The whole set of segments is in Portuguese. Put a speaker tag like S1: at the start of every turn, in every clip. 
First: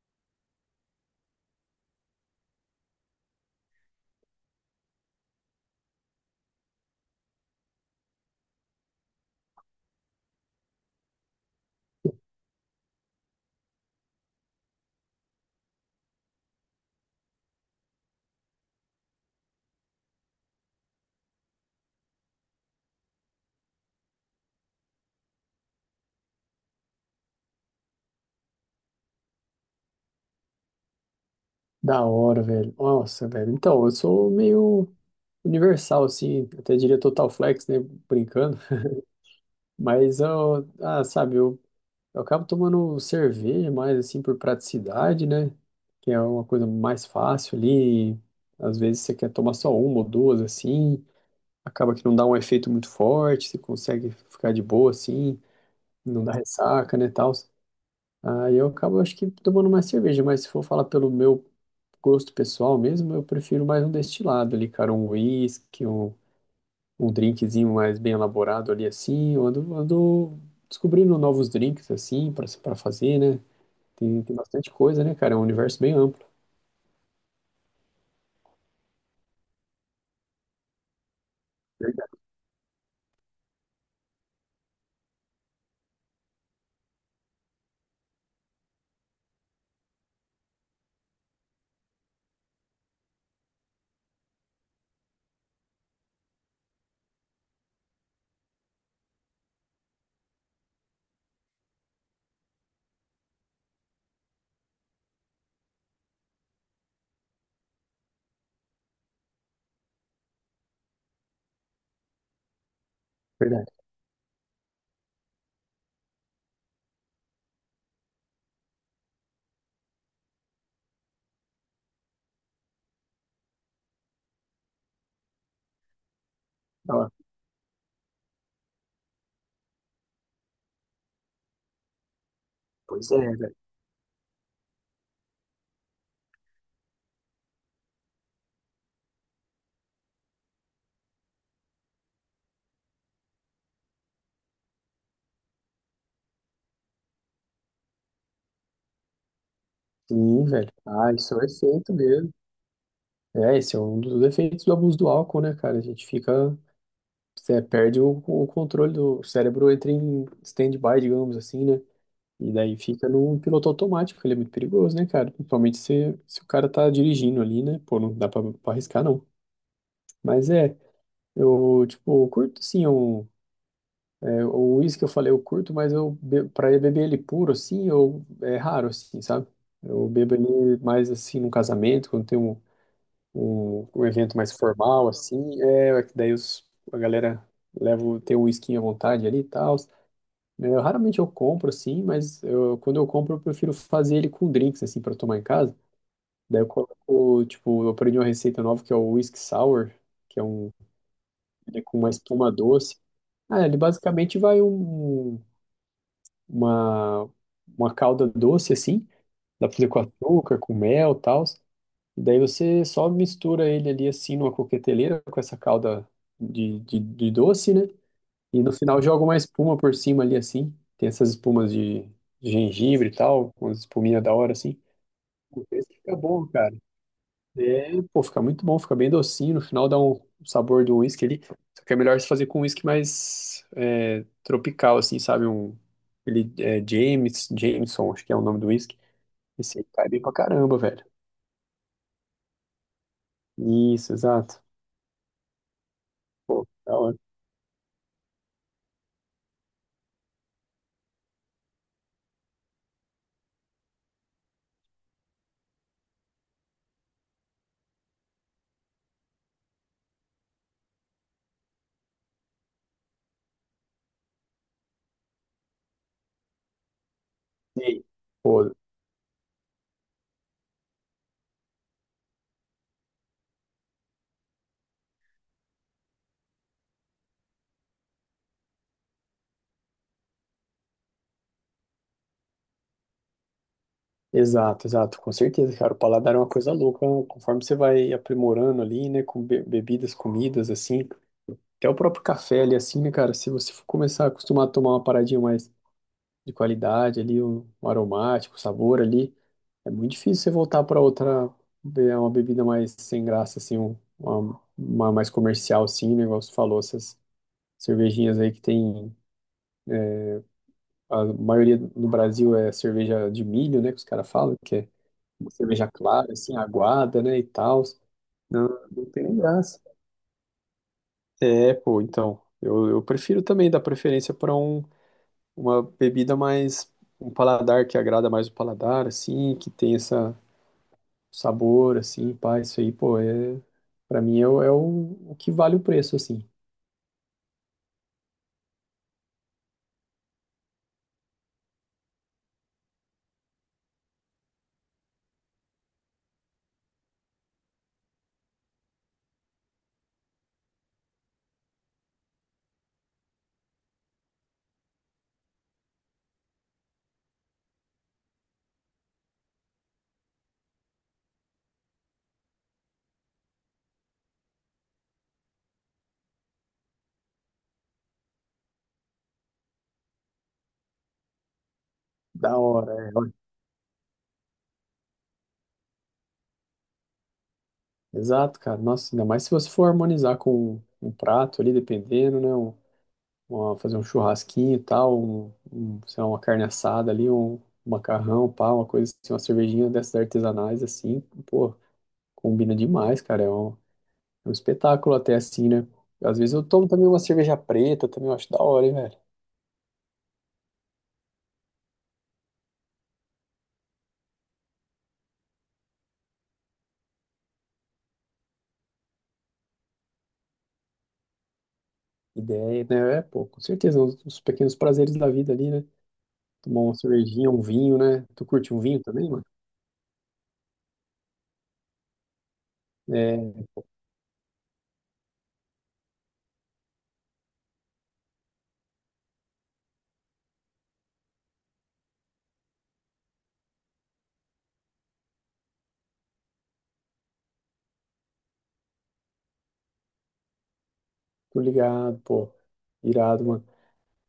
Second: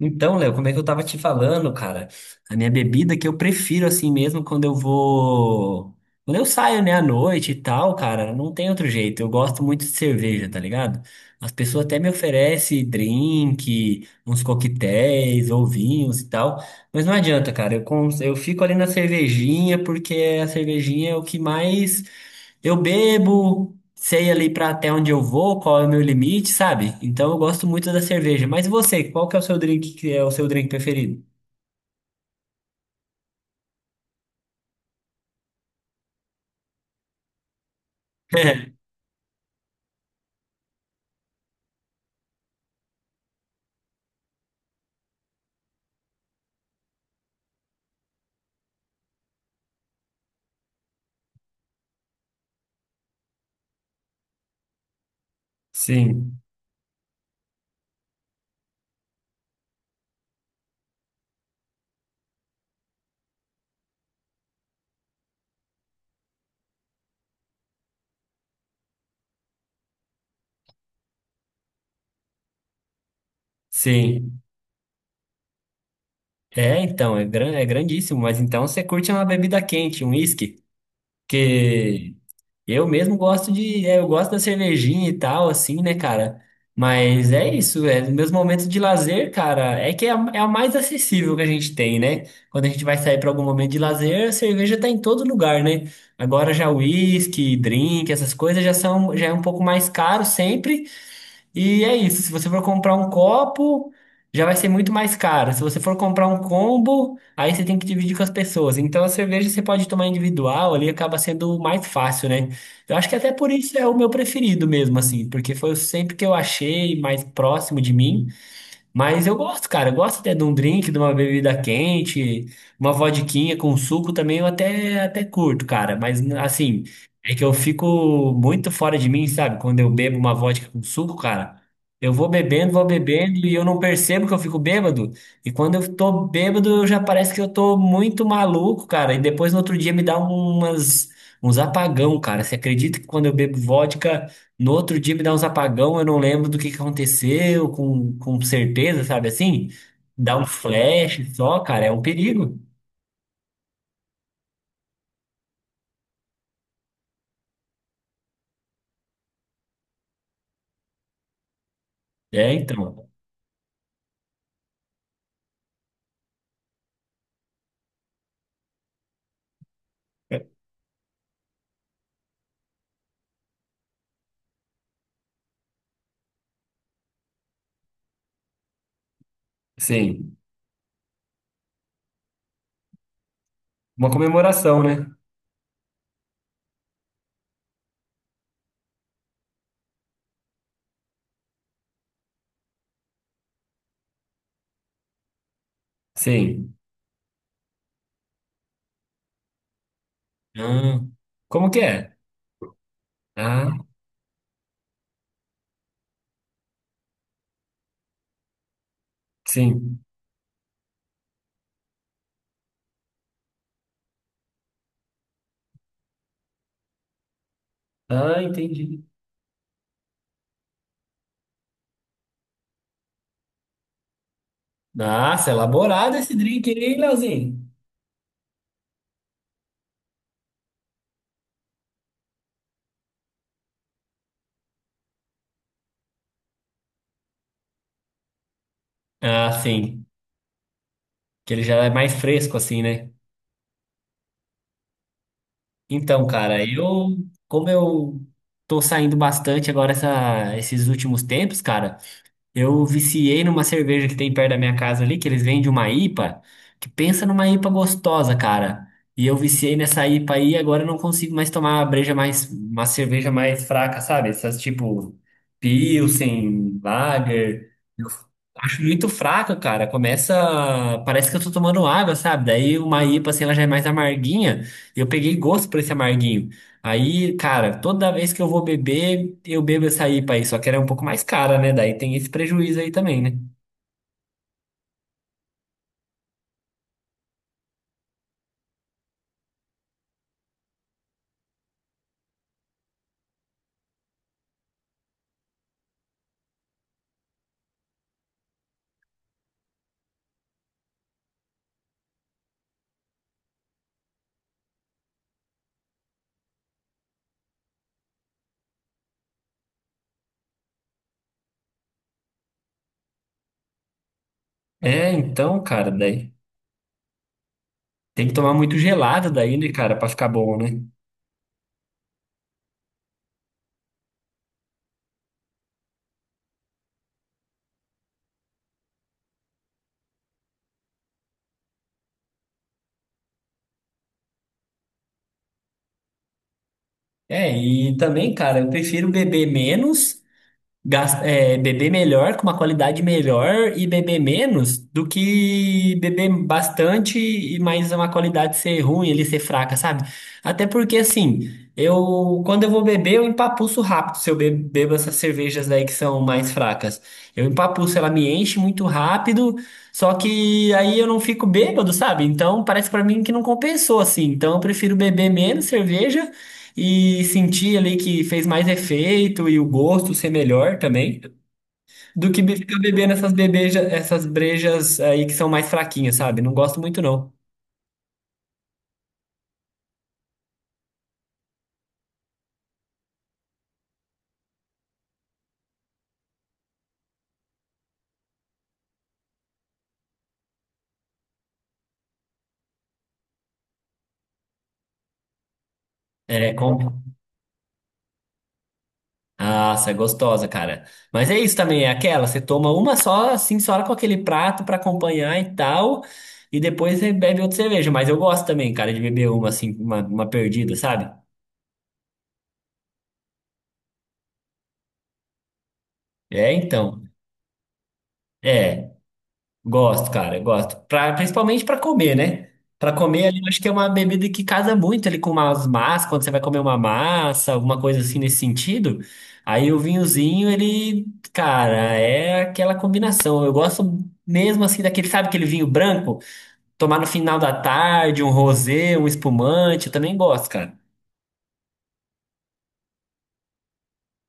S1: Então, Léo, como é que eu tava te falando, cara? A minha bebida que eu prefiro assim mesmo quando eu vou. Quando eu saio, né, à noite e tal, cara, não tem outro jeito. Eu gosto muito de cerveja, tá ligado? As pessoas até me oferecem drink, uns coquetéis ou vinhos e tal, mas não adianta, cara. Eu fico ali na cervejinha porque a cervejinha é o que mais eu bebo, sei ali pra até onde eu vou, qual é o meu limite, sabe? Então eu gosto muito da cerveja. Mas e você, qual que é o seu drink preferido?
S2: Da hora, velho. Nossa, velho. Então, eu sou meio universal, assim, até diria total flex, né? Brincando. Mas eu, ah, sabe, eu acabo tomando cerveja mais, assim, por praticidade, né? Que é uma coisa mais fácil ali. Às vezes você quer tomar só uma ou duas, assim. Acaba que não dá um efeito muito forte, você consegue ficar de boa, assim. Não dá
S1: Sim,
S2: ressaca, né, tal. Aí eu acabo, acho que, tomando mais cerveja. Mas se for falar pelo meu gosto pessoal mesmo, eu prefiro mais um destilado ali, cara, um whisky, um drinkzinho mais bem elaborado ali assim. Eu ando descobrindo novos drinks assim pra para fazer, né? Tem
S1: sim.
S2: bastante coisa, né, cara? É um universo bem amplo.
S1: É grandíssimo, mas então você curte uma bebida quente, um whisky, que
S2: Verdade,
S1: Eu mesmo eu gosto da cervejinha e tal, assim, né, cara? Mas é isso, é, nos meus momentos de lazer, cara, é que é a mais acessível que a gente tem, né? Quando a gente vai sair para algum momento de lazer, a cerveja tá em todo lugar, né? Agora já whisky, drink, essas coisas já são, já é um pouco mais caro sempre, e é isso. Se você for comprar um copo, já vai ser muito mais caro. Se você for comprar um combo, aí você tem que dividir com as pessoas. Então a cerveja você pode tomar individual, ali acaba sendo mais fácil, né? Eu acho que até por
S2: verdade.
S1: isso é o meu preferido mesmo, assim, porque foi sempre que eu achei mais próximo de mim. Mas eu gosto, cara. Eu gosto até de um drink, de uma bebida quente, uma vodquinha com suco também até curto, cara. Mas assim,
S2: Ó,
S1: é que eu fico muito fora de mim, sabe? Quando eu bebo uma vodka com suco, cara, vou
S2: pois é,
S1: bebendo e
S2: velho.
S1: eu não percebo que eu fico bêbado. E quando eu tô bêbado, eu já parece que eu tô muito maluco, cara. E depois no outro dia uns apagão, cara. Você acredita que quando eu bebo vodka. No outro dia me dá uns apagão, eu não lembro do que aconteceu com certeza, sabe assim? Dá
S2: Sim,
S1: um
S2: velho. Ah,
S1: flash
S2: isso é um
S1: só, cara, é
S2: efeito
S1: um
S2: mesmo.
S1: perigo.
S2: É, esse é um dos efeitos do abuso do álcool, né, cara? A gente fica, você perde o controle do o cérebro, entra em stand-by, digamos assim, né? E
S1: É,
S2: daí fica
S1: então.
S2: num piloto automático, ele é muito perigoso, né, cara? Principalmente se o cara tá dirigindo ali, né? Pô, não dá pra arriscar, não. Mas é, eu, tipo, eu curto sim o uísque que eu falei, eu curto, mas pra eu beber ele puro, assim, eu, é raro, assim, sabe? Eu bebo
S1: Sim.
S2: ele mais, assim, num casamento, quando tem um
S1: Uma
S2: evento mais
S1: comemoração, né?
S2: formal, assim, é que daí os, a galera leva, tem o uísquinho à vontade ali e tal. Eu raramente eu compro assim, mas eu, quando eu compro eu prefiro fazer ele com drinks assim para tomar em casa. Daí eu
S1: Sim.
S2: coloco, tipo, eu aprendi uma receita nova que é o whisky sour, que é
S1: Ah, como
S2: ele
S1: que
S2: é com uma
S1: é?
S2: espuma doce. Ah,
S1: Ah,
S2: ele basicamente vai uma uma calda doce assim, dá pra fazer com
S1: sim.
S2: açúcar, com mel, e tal. Daí você só mistura ele ali assim numa coqueteleira com essa calda de doce, né?
S1: Ah,
S2: E no final
S1: entendi.
S2: joga uma espuma por cima ali, assim. Tem essas espumas de gengibre e tal, com as espuminhas da hora, assim.
S1: Nossa, é
S2: O texto fica
S1: elaborado esse
S2: bom,
S1: drink, aí,
S2: cara.
S1: hein? Leozinho?
S2: É, pô, fica muito bom, fica bem docinho. No final dá um sabor do uísque ali. Só que é melhor se fazer com um uísque mais é, tropical, assim, sabe? James, Jameson, acho que é o nome do uísque.
S1: Ah,
S2: Esse aí
S1: sim.
S2: cai bem pra caramba, velho.
S1: Que ele já é mais fresco, assim, né?
S2: Isso, exato.
S1: Então, cara,
S2: Pô, da
S1: eu,
S2: hora.
S1: Como eu tô saindo bastante agora esses últimos tempos, cara, eu viciei numa cerveja que tem perto da minha casa ali, que eles vendem uma IPA, que pensa numa IPA gostosa, cara. E eu viciei nessa IPA aí, e agora eu não consigo mais tomar uma cerveja mais fraca, sabe? Essas tipo Pilsen, Lager.
S2: E aí?
S1: Eu
S2: Pô,
S1: acho muito fraca, cara. Começa, parece que eu tô tomando água, sabe? Daí uma IPA assim, ela já é mais amarguinha. E eu peguei gosto por esse amarguinho. Aí, cara, toda vez que eu vou beber, eu bebo essa IPA aí, só que ela é um pouco mais cara, né? Daí tem esse prejuízo aí também, né?
S2: exato, exato, com certeza, cara. O paladar é uma coisa louca, né? Conforme você vai aprimorando ali, né, com bebidas, comidas, assim, até o próprio café ali, assim, né, cara, se você for começar a acostumar a tomar uma paradinha mais de qualidade ali, um aromático, um sabor ali, é muito difícil você voltar para outra, uma bebida mais sem graça, assim, uma mais comercial, assim, né, igual você falou, essas cervejinhas aí que tem, a maioria no Brasil é cerveja de milho, né, que os caras falam,
S1: É,
S2: uma
S1: então,
S2: cerveja
S1: cara, daí
S2: clara, assim, aguada, né, e tal.
S1: tem que tomar
S2: Não,
S1: muito
S2: não tem
S1: gelado
S2: nem
S1: daí, né,
S2: graça.
S1: cara, pra ficar bom, né?
S2: É, pô, então, eu prefiro também dar preferência para um, uma bebida mais, um paladar que agrada mais o paladar, assim, que tem essa sabor, assim, pá, isso aí, pô, é, para mim é, é o que vale o preço, assim.
S1: É, e também, cara, eu prefiro beber beber melhor, com uma qualidade melhor e beber menos do que beber bastante e mais uma qualidade ser ruim, ele ser fraca, sabe? Até porque assim, eu quando eu vou beber, eu empapuço rápido se bebo essas cervejas aí que são mais fracas. Eu empapuço, ela me enche muito rápido, só que aí eu não fico bêbado, sabe? Então parece pra mim que não compensou assim. Então eu prefiro beber menos cerveja e sentir ali que fez mais efeito e o gosto ser melhor também, do que
S2: Da
S1: ficar
S2: hora,
S1: bebendo
S2: é.
S1: essas brejas aí que são mais fraquinhas, sabe? Não gosto muito, não.
S2: Exato, cara. Nossa, ainda mais se você for harmonizar com um prato ali, dependendo, né? Fazer um churrasquinho e tal, sei lá, uma carne assada ali, um macarrão, pá, uma coisa assim, uma cervejinha dessas artesanais assim, pô, combina demais, cara, é um espetáculo até assim, né? Às vezes
S1: É,
S2: eu
S1: com...
S2: tomo também uma cerveja preta, também eu acho da hora, hein, velho?
S1: Nossa, é gostosa, cara. Mas é isso também, é aquela, você toma uma só, assim, só com aquele prato pra acompanhar e tal, e depois você bebe outra cerveja. Mas eu gosto também, cara, de beber uma perdida, sabe?
S2: Ideia, né? É, pô, com certeza, os pequenos prazeres da vida ali, né?
S1: É,
S2: Tomar uma
S1: então.
S2: cervejinha, um vinho, né? Tu curte um
S1: É.
S2: vinho também, mano?
S1: Gosto, cara, gosto. Principalmente para comer, né? Para comer ali, eu acho
S2: É,
S1: que é uma bebida que casa muito ali com umas massas, quando você vai comer uma massa, alguma coisa assim nesse sentido. Aí o vinhozinho, ele, cara, é aquela combinação. Eu gosto mesmo assim daquele, sabe, aquele vinho branco, tomar no final da tarde, um rosé, um espumante, eu também gosto, cara.
S2: tô ligado, pô. Irado, mano.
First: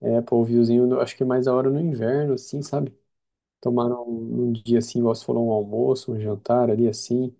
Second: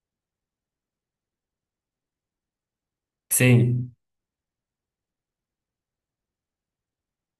S2: É, pô, o vinhozinho, eu acho que é mais da hora no inverno, assim, sabe? Tomar
S1: Sim.
S2: um, um dia assim, igual você falou, um almoço, um jantar ali assim,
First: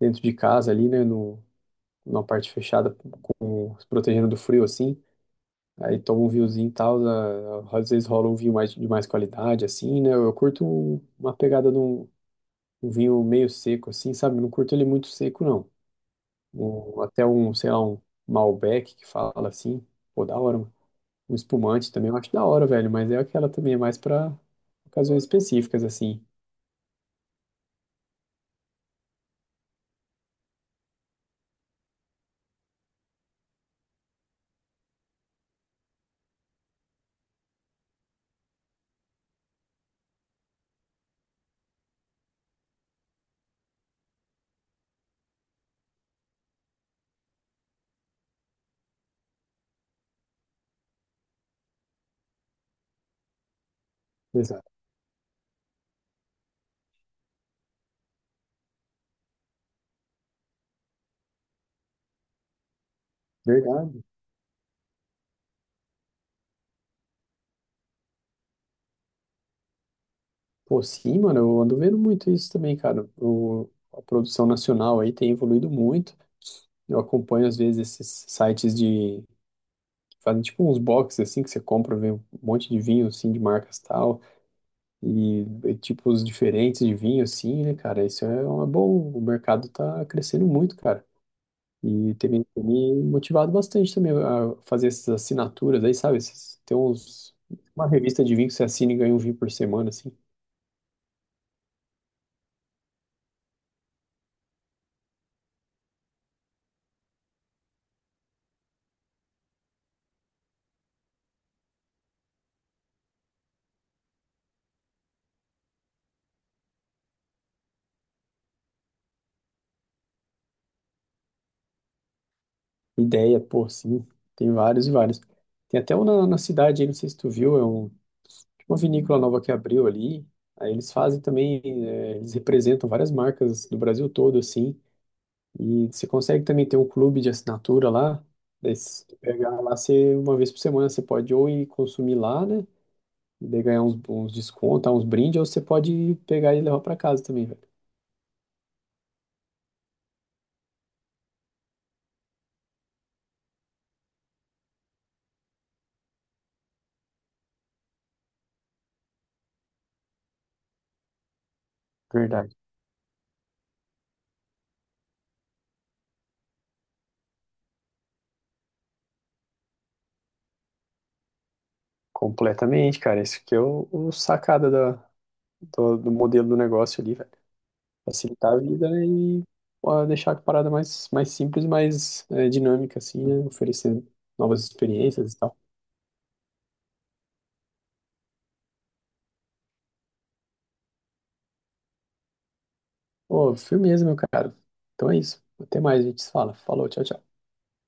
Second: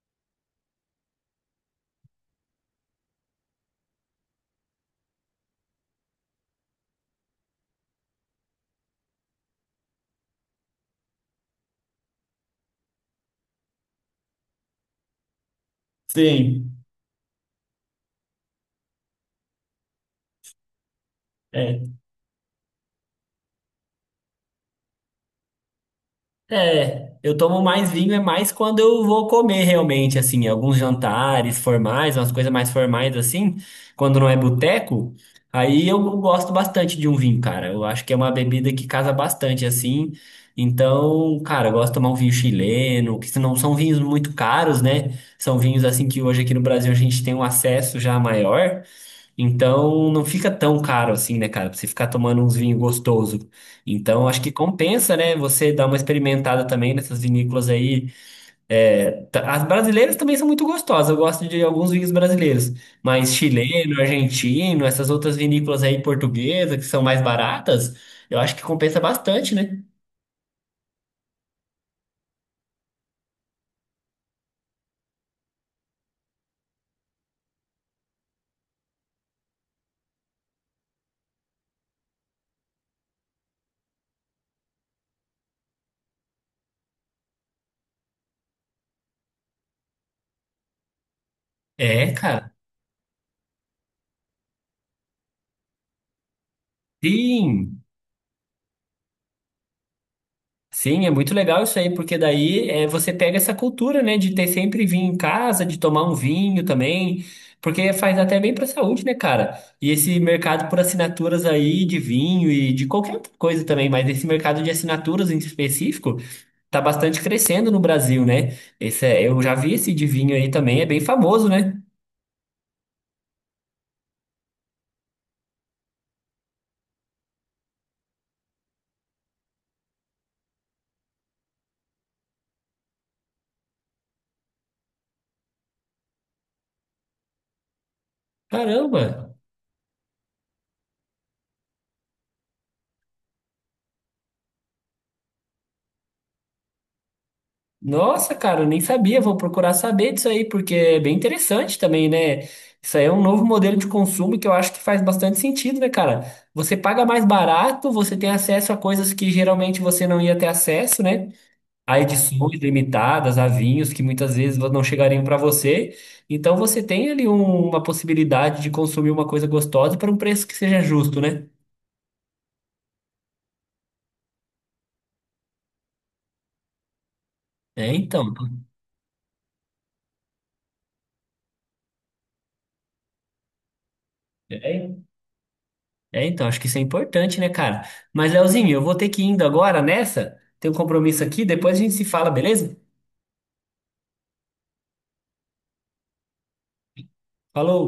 S2: dentro de casa ali, né, no, numa parte fechada, com, se protegendo do frio assim. Aí toma um vinhozinho e tal, às vezes rola um vinho mais, de mais qualidade assim, né? Eu curto uma pegada de um, um vinho meio seco assim, sabe? Não curto ele muito seco não.
S1: Sim.
S2: Sei lá, um Malbec que fala assim, pô, da hora, mano. Um espumante também eu acho da hora, velho, mas é aquela também, é mais pra ocasiões específicas assim.
S1: É, eu tomo mais vinho é mais quando eu vou comer realmente, assim, alguns jantares formais, umas coisas mais formais assim, quando não é boteco, aí eu gosto bastante de um vinho, cara. Eu acho que é uma bebida que casa bastante assim. Então, cara, eu gosto de tomar um vinho chileno, que não são vinhos muito caros, né? São vinhos assim que hoje aqui no Brasil a gente tem um acesso já maior. Então não fica tão caro assim, né, cara? Pra você ficar tomando uns vinhos gostoso. Então acho que
S2: Exato.
S1: compensa, né? Você dar uma experimentada também nessas vinícolas aí. É, as brasileiras também são muito gostosas. Eu gosto de alguns vinhos brasileiros, mas chileno,
S2: Verdade.
S1: argentino, essas outras vinícolas aí portuguesas que são mais baratas, eu acho que compensa bastante, né?
S2: Pô, sim, mano, eu ando vendo muito isso também, cara. O, a produção nacional aí tem evoluído muito. Eu acompanho, às vezes, esses sites de... que fazem tipo uns boxes, assim, que você compra, vê um monte de vinho, assim, de marcas tal, e tipos diferentes de vinho, assim, né, cara? Isso é uma boa... O mercado tá crescendo muito, cara.
S1: É,
S2: E tem me
S1: cara.
S2: tem me motivado bastante também a fazer essas assinaturas aí, sabe? Tem uns...
S1: Sim.
S2: Uma revista de vinho que você assina e ganha um vinho por semana, assim.
S1: Sim, é muito legal isso aí, porque daí é, você pega essa cultura, né, de ter sempre vinho em casa, de tomar um vinho também, porque faz até bem para a saúde, né, cara? E esse mercado por assinaturas aí de vinho e de qualquer outra coisa também, mas esse mercado de assinaturas em específico tá bastante crescendo no Brasil, né? Eu já vi esse de vinho aí também, é bem famoso, né?
S2: Ideia, pô, sim. Tem vários e vários. Tem até um na cidade, aí, não sei se tu viu, é um, tipo uma vinícola nova que abriu ali. Aí eles fazem também, é, eles representam várias marcas do Brasil todo, assim. E você consegue também ter um clube de assinatura lá. Daí se tu
S1: Caramba!
S2: pegar lá, você, uma vez por semana você pode ou ir consumir lá, né? E daí ganhar uns descontos, uns brindes, ou você pode pegar e levar para casa também, velho.
S1: Nossa, cara, eu nem sabia. Vou procurar saber disso aí, porque é bem interessante também, né? Isso aí é um novo modelo de consumo que eu acho que faz bastante sentido, né, cara? Você paga mais barato, você tem acesso a coisas que geralmente você não ia ter acesso, né? A
S2: Verdade.
S1: edições limitadas, a vinhos que muitas vezes não chegariam para você. Então você tem ali uma possibilidade de consumir uma coisa gostosa para um preço que seja justo, né?
S2: Completamente, cara. Isso que é o sacada da, do modelo do negócio ali, velho.
S1: É, então.
S2: Facilitar a vida, né? E pô, deixar a parada mais simples, mais é, dinâmica, assim, né? Oferecendo novas experiências e tal.
S1: É, então, acho que isso é importante, né, cara? Mas, Leozinho, eu vou ter que ir indo agora nessa. Tem um compromisso aqui, depois a gente se fala, beleza?
S2: Pô, firmeza, meu cara. Então é isso. Até mais, a gente se fala. Falou, tchau, tchau.
S1: Falou!